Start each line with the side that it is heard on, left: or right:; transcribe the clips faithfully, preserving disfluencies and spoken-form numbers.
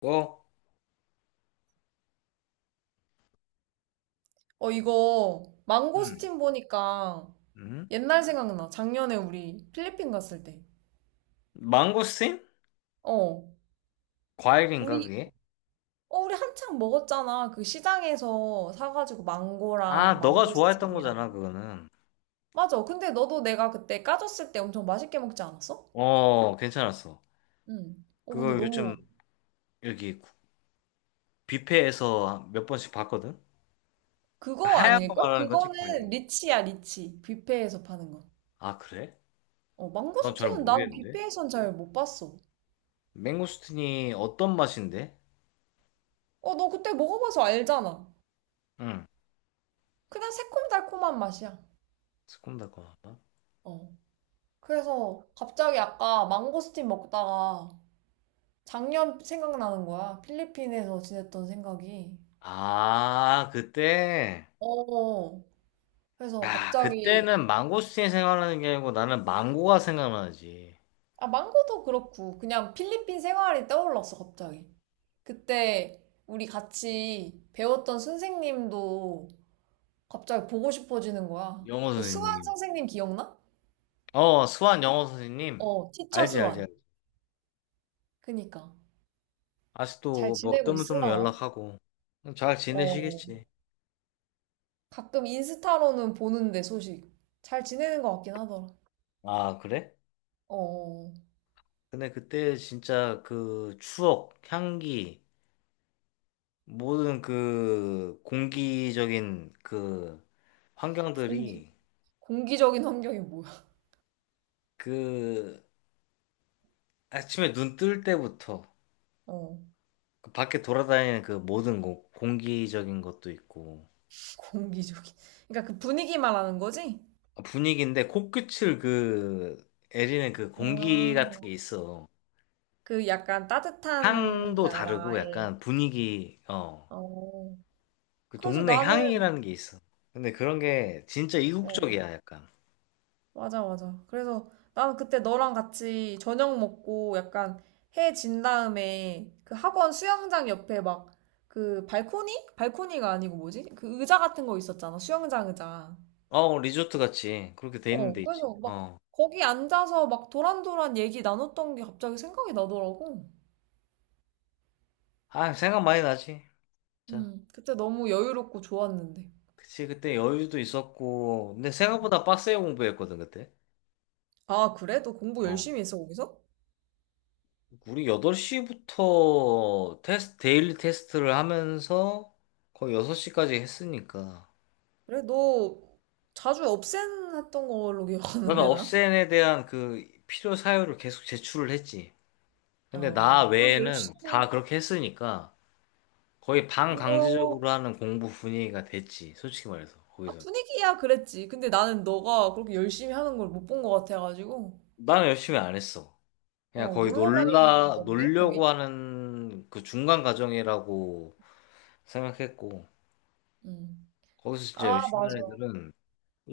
left: 어,
right: 어, 이거
left: 음,
right: 망고스틴 보니까
left: 음.
right: 옛날 생각나. 작년에 우리 필리핀 갔을 때.
left: 망고스틴?
right: 어,
left: 과일인가
right: 우리,
left: 그게?
right: 어, 우리 한창 먹었잖아. 그 시장에서 사가지고
left: 아,
right: 망고랑
left: 너가 좋아했던
right: 망고스틴이랑.
left: 거잖아, 그거는.
right: 맞아. 근데 너도 내가 그때 까졌을 때 엄청 맛있게 먹지 않았어?
left: 어, 괜찮았어.
right: 응. 어,
left: 그거
right: 근데
left: 요즘
right: 너무,
left: 여기 뷔페에서 몇 번씩 봤거든?
right: 그거
left: 하얀 거
right: 아닐걸?
left: 말하는 거지,
right: 그거는
left: 과일.
right: 리치야, 리치. 뷔페에서 파는 거.
left: 아, 그래?
right: 어,
left: 난 잘
right: 망고스틴은 난
left: 모르겠는데.
right: 뷔페에선 잘 못 봤어.
left: 망고스틴이 어떤 맛인데?
right: 어, 너 그때 먹어봐서 알잖아.
left: 응.
right: 그냥 새콤달콤한 맛이야.
left: 새콤달콤하다.
right: 어. 그래서 갑자기 아까 망고스틴 먹다가 작년 생각나는 거야. 필리핀에서 지냈던 생각이.
left: 아, 그때?
right: 어, 그래서
left: 야,
right: 갑자기,
left: 그때는 망고스틴이 생각나는 게 아니고 나는 망고가 생각나지.
right: 아, 망고도 그렇고, 그냥 필리핀 생활이 떠올랐어, 갑자기. 그때 우리 같이 배웠던 선생님도 갑자기 보고 싶어지는 거야.
left: 영어
right: 그 수완
left: 선생님.
right: 선생님 기억나?
left: 어, 수완 영어 선생님.
right: 어, 티처
left: 알지, 알지,
right: 수완.
left: 알지.
right: 그니까. 잘
left: 아직도 뭐
right: 지내고
left: 뜨문뜨문
right: 있으려나?
left: 연락하고. 잘
right: 어,
left: 지내시겠지.
right: 가끔 인스타로는 보는데 소식. 잘 지내는 것 같긴 하더라.
left: 아, 그래?
right: 어.
left: 근데 그때 진짜 그 추억, 향기, 모든 그 공기적인 그
right: 공기
left: 환경들이
right: 공기적인 환경이 뭐야?
left: 그 아침에 눈 뜰 때부터
right: 어.
left: 그 밖에 돌아다니는 그 모든 공, 공기적인 것도 있고
right: 공기적인. 그러니까 그 분위기 말하는 거지?
left: 아, 분위기인데 코끝을 그 애리는 그 공기
right: 아.
left: 같은 게 있어.
right: 그 약간 따뜻한
left: 향도 다르고
right: 나라의.
left: 약간 분위기, 어,
right: 어.
left: 그
right: 그래서
left: 동네
right: 나는.
left: 향이라는 게 있어. 근데 그런 게 진짜
right: 어.
left: 이국적이야, 약간.
right: 맞아 맞아. 그래서 나는 그때 너랑 같이 저녁 먹고 약간 해진 다음에 그 학원 수영장 옆에 막 그 발코니? 발코니가 아니고 뭐지? 그 의자 같은 거 있었잖아. 수영장 의자.
left: 어, 리조트 같이 그렇게 돼 있는
right: 어,
left: 데 있지.
right: 그래서 막
left: 어.
right: 거기 앉아서 막 도란도란 얘기 나눴던 게 갑자기 생각이 나더라고.
left: 아, 생각 많이 나지. 자,
right: 음, 그때 너무 여유롭고 좋았는데.
left: 그치, 그때 여유도 있었고. 근데 생각보다 빡세게 공부했거든, 그때.
right: 아, 그래? 너 공부
left: 어.
right: 열심히 했어, 거기서?
left: 우리 여덟 시부터 테스트, 데일리 테스트를 하면서 거의 여섯 시까지 했으니까.
right: 그래, 너 자주 업센했던 걸로
left: 그러면
right: 기억하는데, 난?
left: 업센에 대한 그 필요 사유를 계속 제출을 했지.
right: 어,
left: 근데 나
right: 나
left: 외에는 다
right: 열심히
left: 그렇게 했으니까 거의
right: 한 거,
left: 반강제적으로 하는 공부 분위기가 됐지. 솔직히 말해서
right: 아,
left: 거기서.
right: 분위기야, 그랬지. 근데 나는 너가 그렇게 열심히 하는 걸 못 본 것 같아가지고.
left: 나는 열심히 안 했어. 그냥
right: 어,
left: 거의
right: 놀러 다니는
left: 놀라
right: 건데, 거기?
left: 놀려고 하는 그 중간 과정이라고 생각했고
right: 음.
left: 거기서 진짜
right: 아,
left: 열심히
right: 맞아.
left: 하는 애들은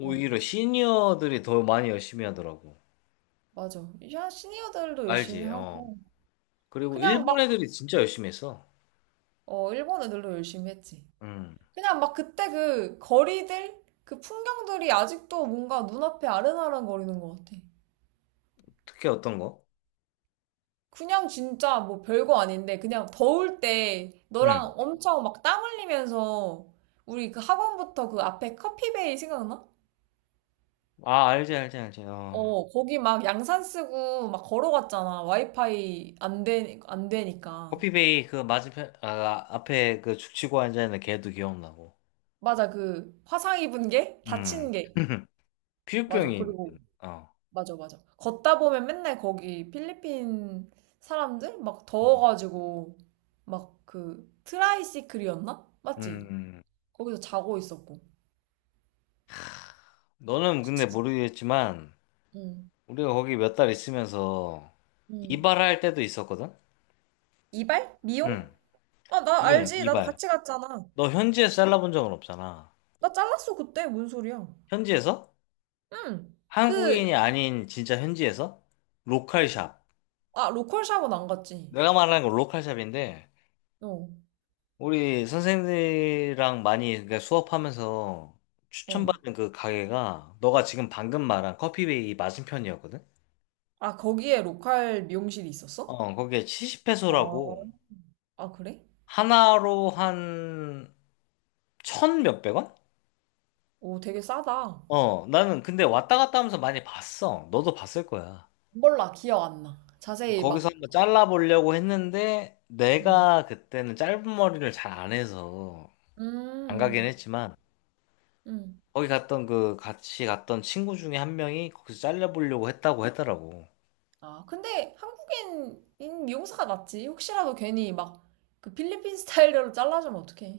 right: 어,
left: 시니어들이 더 많이 열심히 하더라고.
right: 맞아. 야, 시니어들도 열심히
left: 알지? 어.
right: 하고.
left: 그리고
right: 그냥
left: 일본 애들이 진짜 열심히 했어.
right: 어, 일본애들도 열심히 했지.
left: 음.
right: 그냥 막 그때 그 거리들, 그 풍경들이 아직도 뭔가 눈앞에 아른아른 거리는 것 같아.
left: 특히 어떤 거?
right: 그냥 진짜 뭐 별거 아닌데, 그냥 더울 때
left: 응.
right: 너랑 엄청 막 땀 흘리면서 우리 그 학원부터 그 앞에 커피베이 생각나?
left: 아, 알지, 알지, 알지. 어.
right: 어, 거기 막 양산 쓰고 막 걸어갔잖아. 와이파이 안 되, 안 되니까.
left: 커피베이 그 맞은편 아 앞에 그 죽치고 앉아 있는 걔도 기억나고.
right: 맞아, 그 화상 입은 게?
left: 음.
right: 다친 게. 맞아.
left: 피부병이
right: 그리고
left: 어.
right: 맞아, 맞아. 걷다 보면 맨날 거기 필리핀 사람들 막
left: 음.
right: 더워가지고 막 그 트라이시클이었나? 맞지?
left: 음.
right: 거기서 자고 있었고.
left: 너는 근데
right: 진짜.
left: 모르겠지만
right: 응,
left: 우리가 거기 몇 달 있으면서
right: 응.
left: 이발할 때도 있었거든.
right: 이발? 미용?
left: 응.
right: 아, 나
left: 미용
right: 알지. 나도
left: 이발.
right: 같이 갔잖아.
left: 너 현지에서 잘라본 적은 없잖아.
right: 나 잘랐어, 그때. 뭔 소리야.
left: 현지에서?
right: 응. 그,
left: 한국인이 아닌 진짜 현지에서? 로컬샵.
right: 아, 로컬 샵은 안 갔지.
left: 내가 말하는 건 로컬샵인데
right: 어,
left: 우리 선생님들이랑 많이 그러니까 수업하면서
right: 어.
left: 추천받은 그 가게가 너가 지금 방금 말한 커피베이 맞은편이었거든?
right: 아, 거기에 로컬 미용실이 있었어?
left: 어, 거기에 칠십 페소라고
right: 아, 아, 그래?
left: 하나로 한 천 몇백 원?
right: 오, 되게 싸다.
left: 어, 나는 근데 왔다 갔다 하면서 많이 봤어. 너도 봤을 거야.
right: 몰라, 기억 안 나. 자세히
left: 거기서
right: 막.
left: 한번 잘라보려고 했는데
right: 음.
left: 내가 그때는 짧은 머리를 잘 안 해서 안 가긴
right: 음,
left: 했지만
right: 음. 음.
left: 거기 갔던 그 같이 갔던 친구 중에 한 명이 거기서 잘라보려고 했다고 했더라고.
right: 아, 근데 한국인인 미용사가 낫지. 혹시라도 괜히 막 그 필리핀 스타일로 잘라주면 어떡해.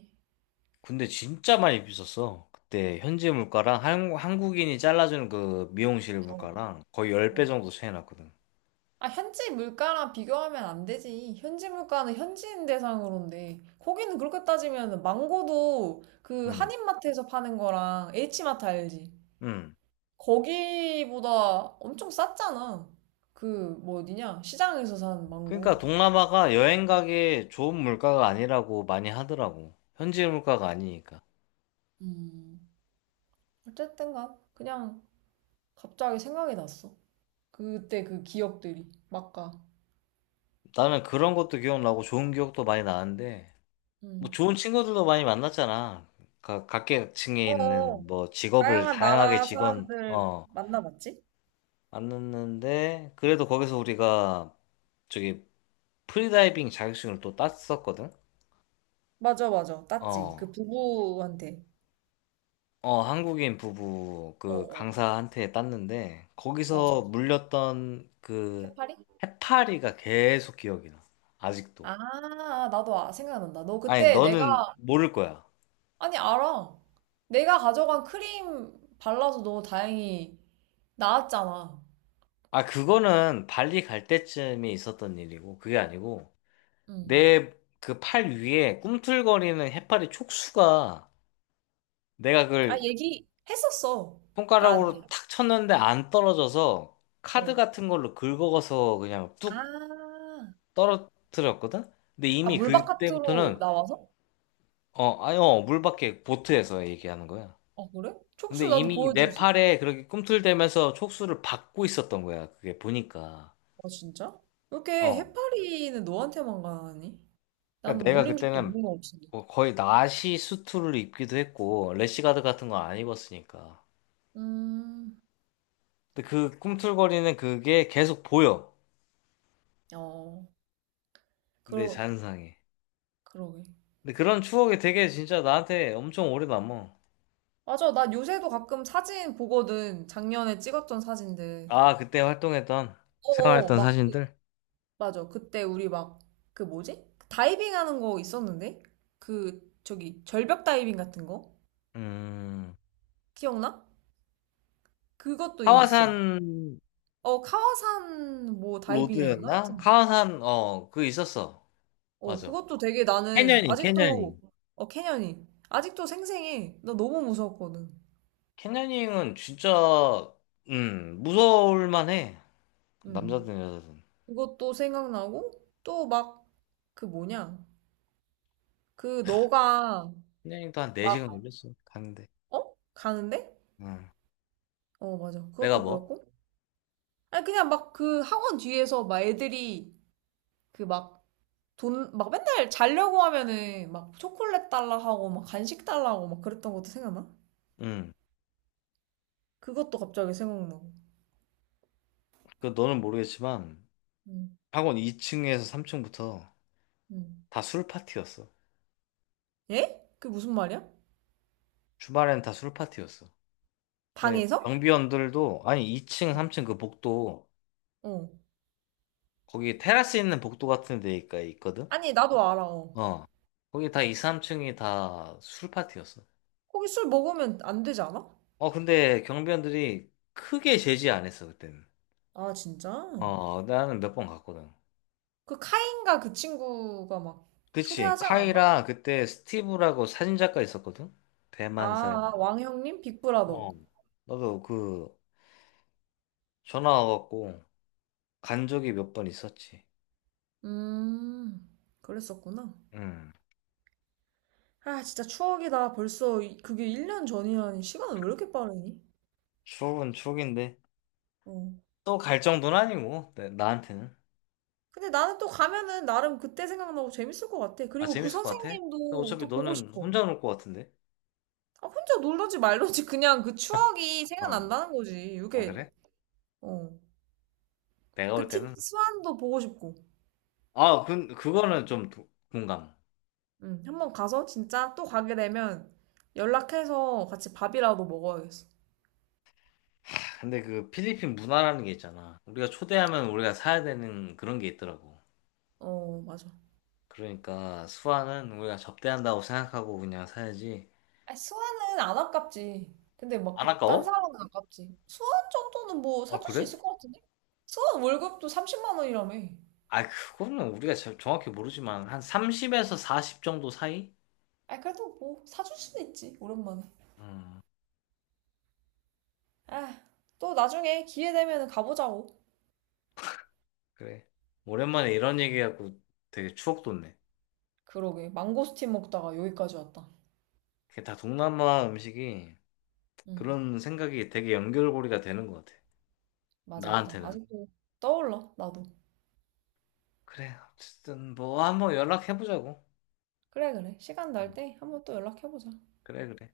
left: 근데 진짜 많이 비쌌어. 그때 현지 물가랑 한, 한국인이 잘라주는 그 미용실
right: 어,
left: 물가랑 거의 열 배
right: 어.
left: 정도 차이 났거든.
right: 아, 현지 물가랑 비교하면 안 되지. 현지 물가는 현지인 대상으로인데. 거기는 그렇게 따지면 망고도 그
left: 음,
right: 한인마트에서 파는 거랑 H마트 알지?
left: 음.
right: 거기보다 엄청 쌌잖아. 그, 뭐 어디냐? 시장에서 산 망고.
left: 그러니까 동남아가 여행 가기에 좋은 물가가 아니라고 많이 하더라고. 현지 물가가 아니니까.
right: 음. 어쨌든 간 그냥 갑자기 생각이 났어. 그때 그 기억들이 막 가.
left: 나는 그런 것도 기억나고 좋은 기억도 많이 나는데, 뭐
right: 음.
left: 좋은 친구들도 많이 만났잖아. 각, 각계층에
right: 어,
left: 있는 뭐 직업을
right: 다양한
left: 다양하게
right: 나라
left: 직원,
right: 사람들
left: 어,
right: 만나봤지?
left: 만났는데, 그래도 거기서 우리가 저기 프리다이빙 자격증을 또 땄었거든?
right: 맞아, 맞아. 땄지. 그
left: 어,
right: 부부한테.
left: 어, 한국인 부부
right: 어,
left: 그
right: 어,
left: 강사한테 땄는데,
right: 맞아.
left: 거기서 물렸던 그
right: 해파리?
left: 해파리가 계속 기억이 나. 아직도.
right: 아, 나도 아, 생각난다. 너
left: 아니,
right: 그때
left: 너는
right: 내가,
left: 모를 거야.
right: 아니, 알아. 내가 가져간 크림 발라서 너 다행히 나았잖아.
left: 아, 그거는 발리 갈 때쯤에 있었던 일이고, 그게 아니고,
right: 응.
left: 내 그 팔 위에 꿈틀거리는 해파리 촉수가 내가
right: 아,
left: 그걸
right: 얘기했었어. 나한테.
left: 손가락으로 탁 쳤는데 안 떨어져서 카드
right: 어.
left: 같은 걸로 긁어서 그냥 뚝
right: 아,
left: 떨어뜨렸거든? 근데
right: 아,
left: 이미
right: 물바깥으로
left: 그때부터는
right: 나와서?
left: 어, 아니 어, 물밖에 보트에서 얘기하는 거야.
right: 아, 그래?
left: 근데
right: 촉수 나도
left: 이미
right: 보여줄
left: 내
right: 수 있어.
left: 팔에 그렇게 꿈틀대면서 촉수를 받고 있었던 거야. 그게 보니까.
right: 아, 진짜? 왜 이렇게
left: 어.
right: 해파리는 너한테만 가니?
left: 그러니까
right: 나는
left: 내가
right: 물린 적도
left: 그때는
right: 없는 거 같은데.
left: 뭐 거의 나시 수트를 입기도 했고 래시가드 같은 거 안 입었으니까.
right: 음,
left: 근데 그 꿈틀거리는 그게 계속 보여.
right: 어,
left: 내
right: 그러,
left: 잔상에.
right: 그러게.
left: 근데 그런 추억이 되게 진짜 나한테 엄청 오래 남어.
right: 맞아, 나 요새도 가끔 사진 보거든. 작년에 찍었던 사진들.
left: 아, 그때 활동했던
right: 어어,
left: 생활했던
right: 막, 그-
left: 사진들?
right: 맞아. 그때 우리 막, 그 뭐지? 다이빙 하는 거 있었는데? 그, 저기, 절벽 다이빙 같은 거?
left: 음.
right: 기억나? 그것도 있어.
left: 하와산
right: 어, 카와산 뭐 다이빙이었나?
left: 로드였나?
right: 하여튼
left: 하와산 어 그거 있었어.
right: 어,
left: 맞아.
right: 그것도 되게 나는
left: 캐녀닝,
right: 아직도,
left: 캐녀닝.
right: 어, 캐년이. 아직도 생생해. 나 너무 무서웠거든.
left: 캐녀닝은 진짜 음 무서울 만해.
right: 음.
left: 남자든 여자든.
right: 그것도 생각나고, 또 막, 그 뭐냐. 그 너가
left: 캐녀닝도 한 네 시간
right: 막,
left: 걸렸어. 가는데.
right: 어? 가는데?
left: 응.
right: 어, 맞아.
left: 내가
right: 그것도
left: 뭐?
right: 그렇고. 아니, 그냥 막 그 학원 뒤에서 막 애들이 그 막, 돈, 막 맨날 자려고 하면은 막 초콜릿 달라 하고 막 간식 달라 하고 막 그랬던 것도 생각나?
left: 응.
right: 그것도 갑자기 생각나고.
left: 그 너는 모르겠지만
right: 음,
left: 학원 이 층에서 삼 층부터
right: 음.
left: 다 술 파티였어.
right: 예? 그게 무슨 말이야?
left: 주말엔 다 술 파티였어. 예,
right: 방에서?
left: 경비원들도 아니 이 층, 삼 층 그 복도
right: 어.
left: 거기 테라스 있는 복도 같은 데가 있거든.
right: 아니, 나도 알아. 어.
left: 어. 거기 다 이, 삼 층이 다 술 파티였어.
right: 거기 술 먹으면 안 되지 않아?
left: 어, 근데 경비원들이 크게 제지 안 했어, 그때는.
right: 아, 진짜?
left: 어, 나는 몇 번 갔거든.
right: 그 카인가 그 친구가 막
left: 그치.
right: 초대하지 않았나?
left: 카이랑 그때 스티브라고 사진작가 있었거든? 대만 사람.
right: 아, 아, 왕형님? 빅브라더.
left: 어. 나도 그 전화 와갖고 간 적이 몇 번 있었지.
right: 음, 그랬었구나.
left: 음.
right: 아, 진짜 추억이다. 벌써 이- 그게 일 년 전이라니. 시간은 왜 이렇게 빠르니?
left: 추억은 추억인데.
right: 어.
left: 또 갈 정도는 아니고, 나- 나한테는.
right: 근데 나는 또 가면은 나름 그때 생각나고 재밌을 것 같아.
left: 아,
right: 그리고 그
left: 재밌을 것 같아? 근데
right: 선생님도
left: 어차피
right: 또 보고
left: 너는
right: 싶어.
left: 혼자 놀 것 같은데?
right: 아, 혼자 놀러지 말러지. 그냥 그 추억이
left: 어.
right: 생각난다는 거지.
left: 아,
right: 이게,
left: 그래?
right: 어.
left: 내가 올
right: 그 티,
left: 때는
right: 수환도 보고 싶고.
left: 아, 그, 그거는 좀 도- 공감.
right: 응 한번 가서 진짜 또 가게 되면 연락해서 같이 밥이라도 먹어야겠어.
left: 근데 그 필리핀 문화라는 게 있잖아. 우리가 초대하면 우리가 사야 되는 그런 게 있더라고.
right: 어, 맞아.
left: 그러니까 수아는 우리가 접대한다고 생각하고 그냥 사야지.
right: 아, 수원은 안 아깝지. 근데 막
left: 안
right: 그 딴
left: 아까워?
right: 사람은 아깝지. 수원 정도는 뭐
left: 아,
right: 사줄 수
left: 그래?
right: 있을 것 같은데? 수원 월급도 삼십만 원이라며.
left: 아, 그거는 우리가 저- 정확히 모르지만 한 삼십에서 사십 정도 사이?
right: 아, 그래도 뭐 사줄 수도 있지, 오랜만에.
left: 음,
right: 아, 또 나중에 기회 되면 가보자고.
left: 그래. 오랜만에 이런 얘기하고 되게 추억 돋네.
right: 그러게, 망고스틴 먹다가 여기까지 왔다.
left: 그게 다 동남아 음식이
right: 응,
left: 그런 생각이 되게 연결고리가 되는 것 같아.
right: 맞아, 맞아.
left: 나한테는.
right: 아직도 떠올라, 나도.
left: 그래, 어쨌든 뭐 한번 연락해보자고.
right: 그래, 그래. 시간
left: 음.
right: 날 때 한번 또 연락해보자.
left: 그래, 그래.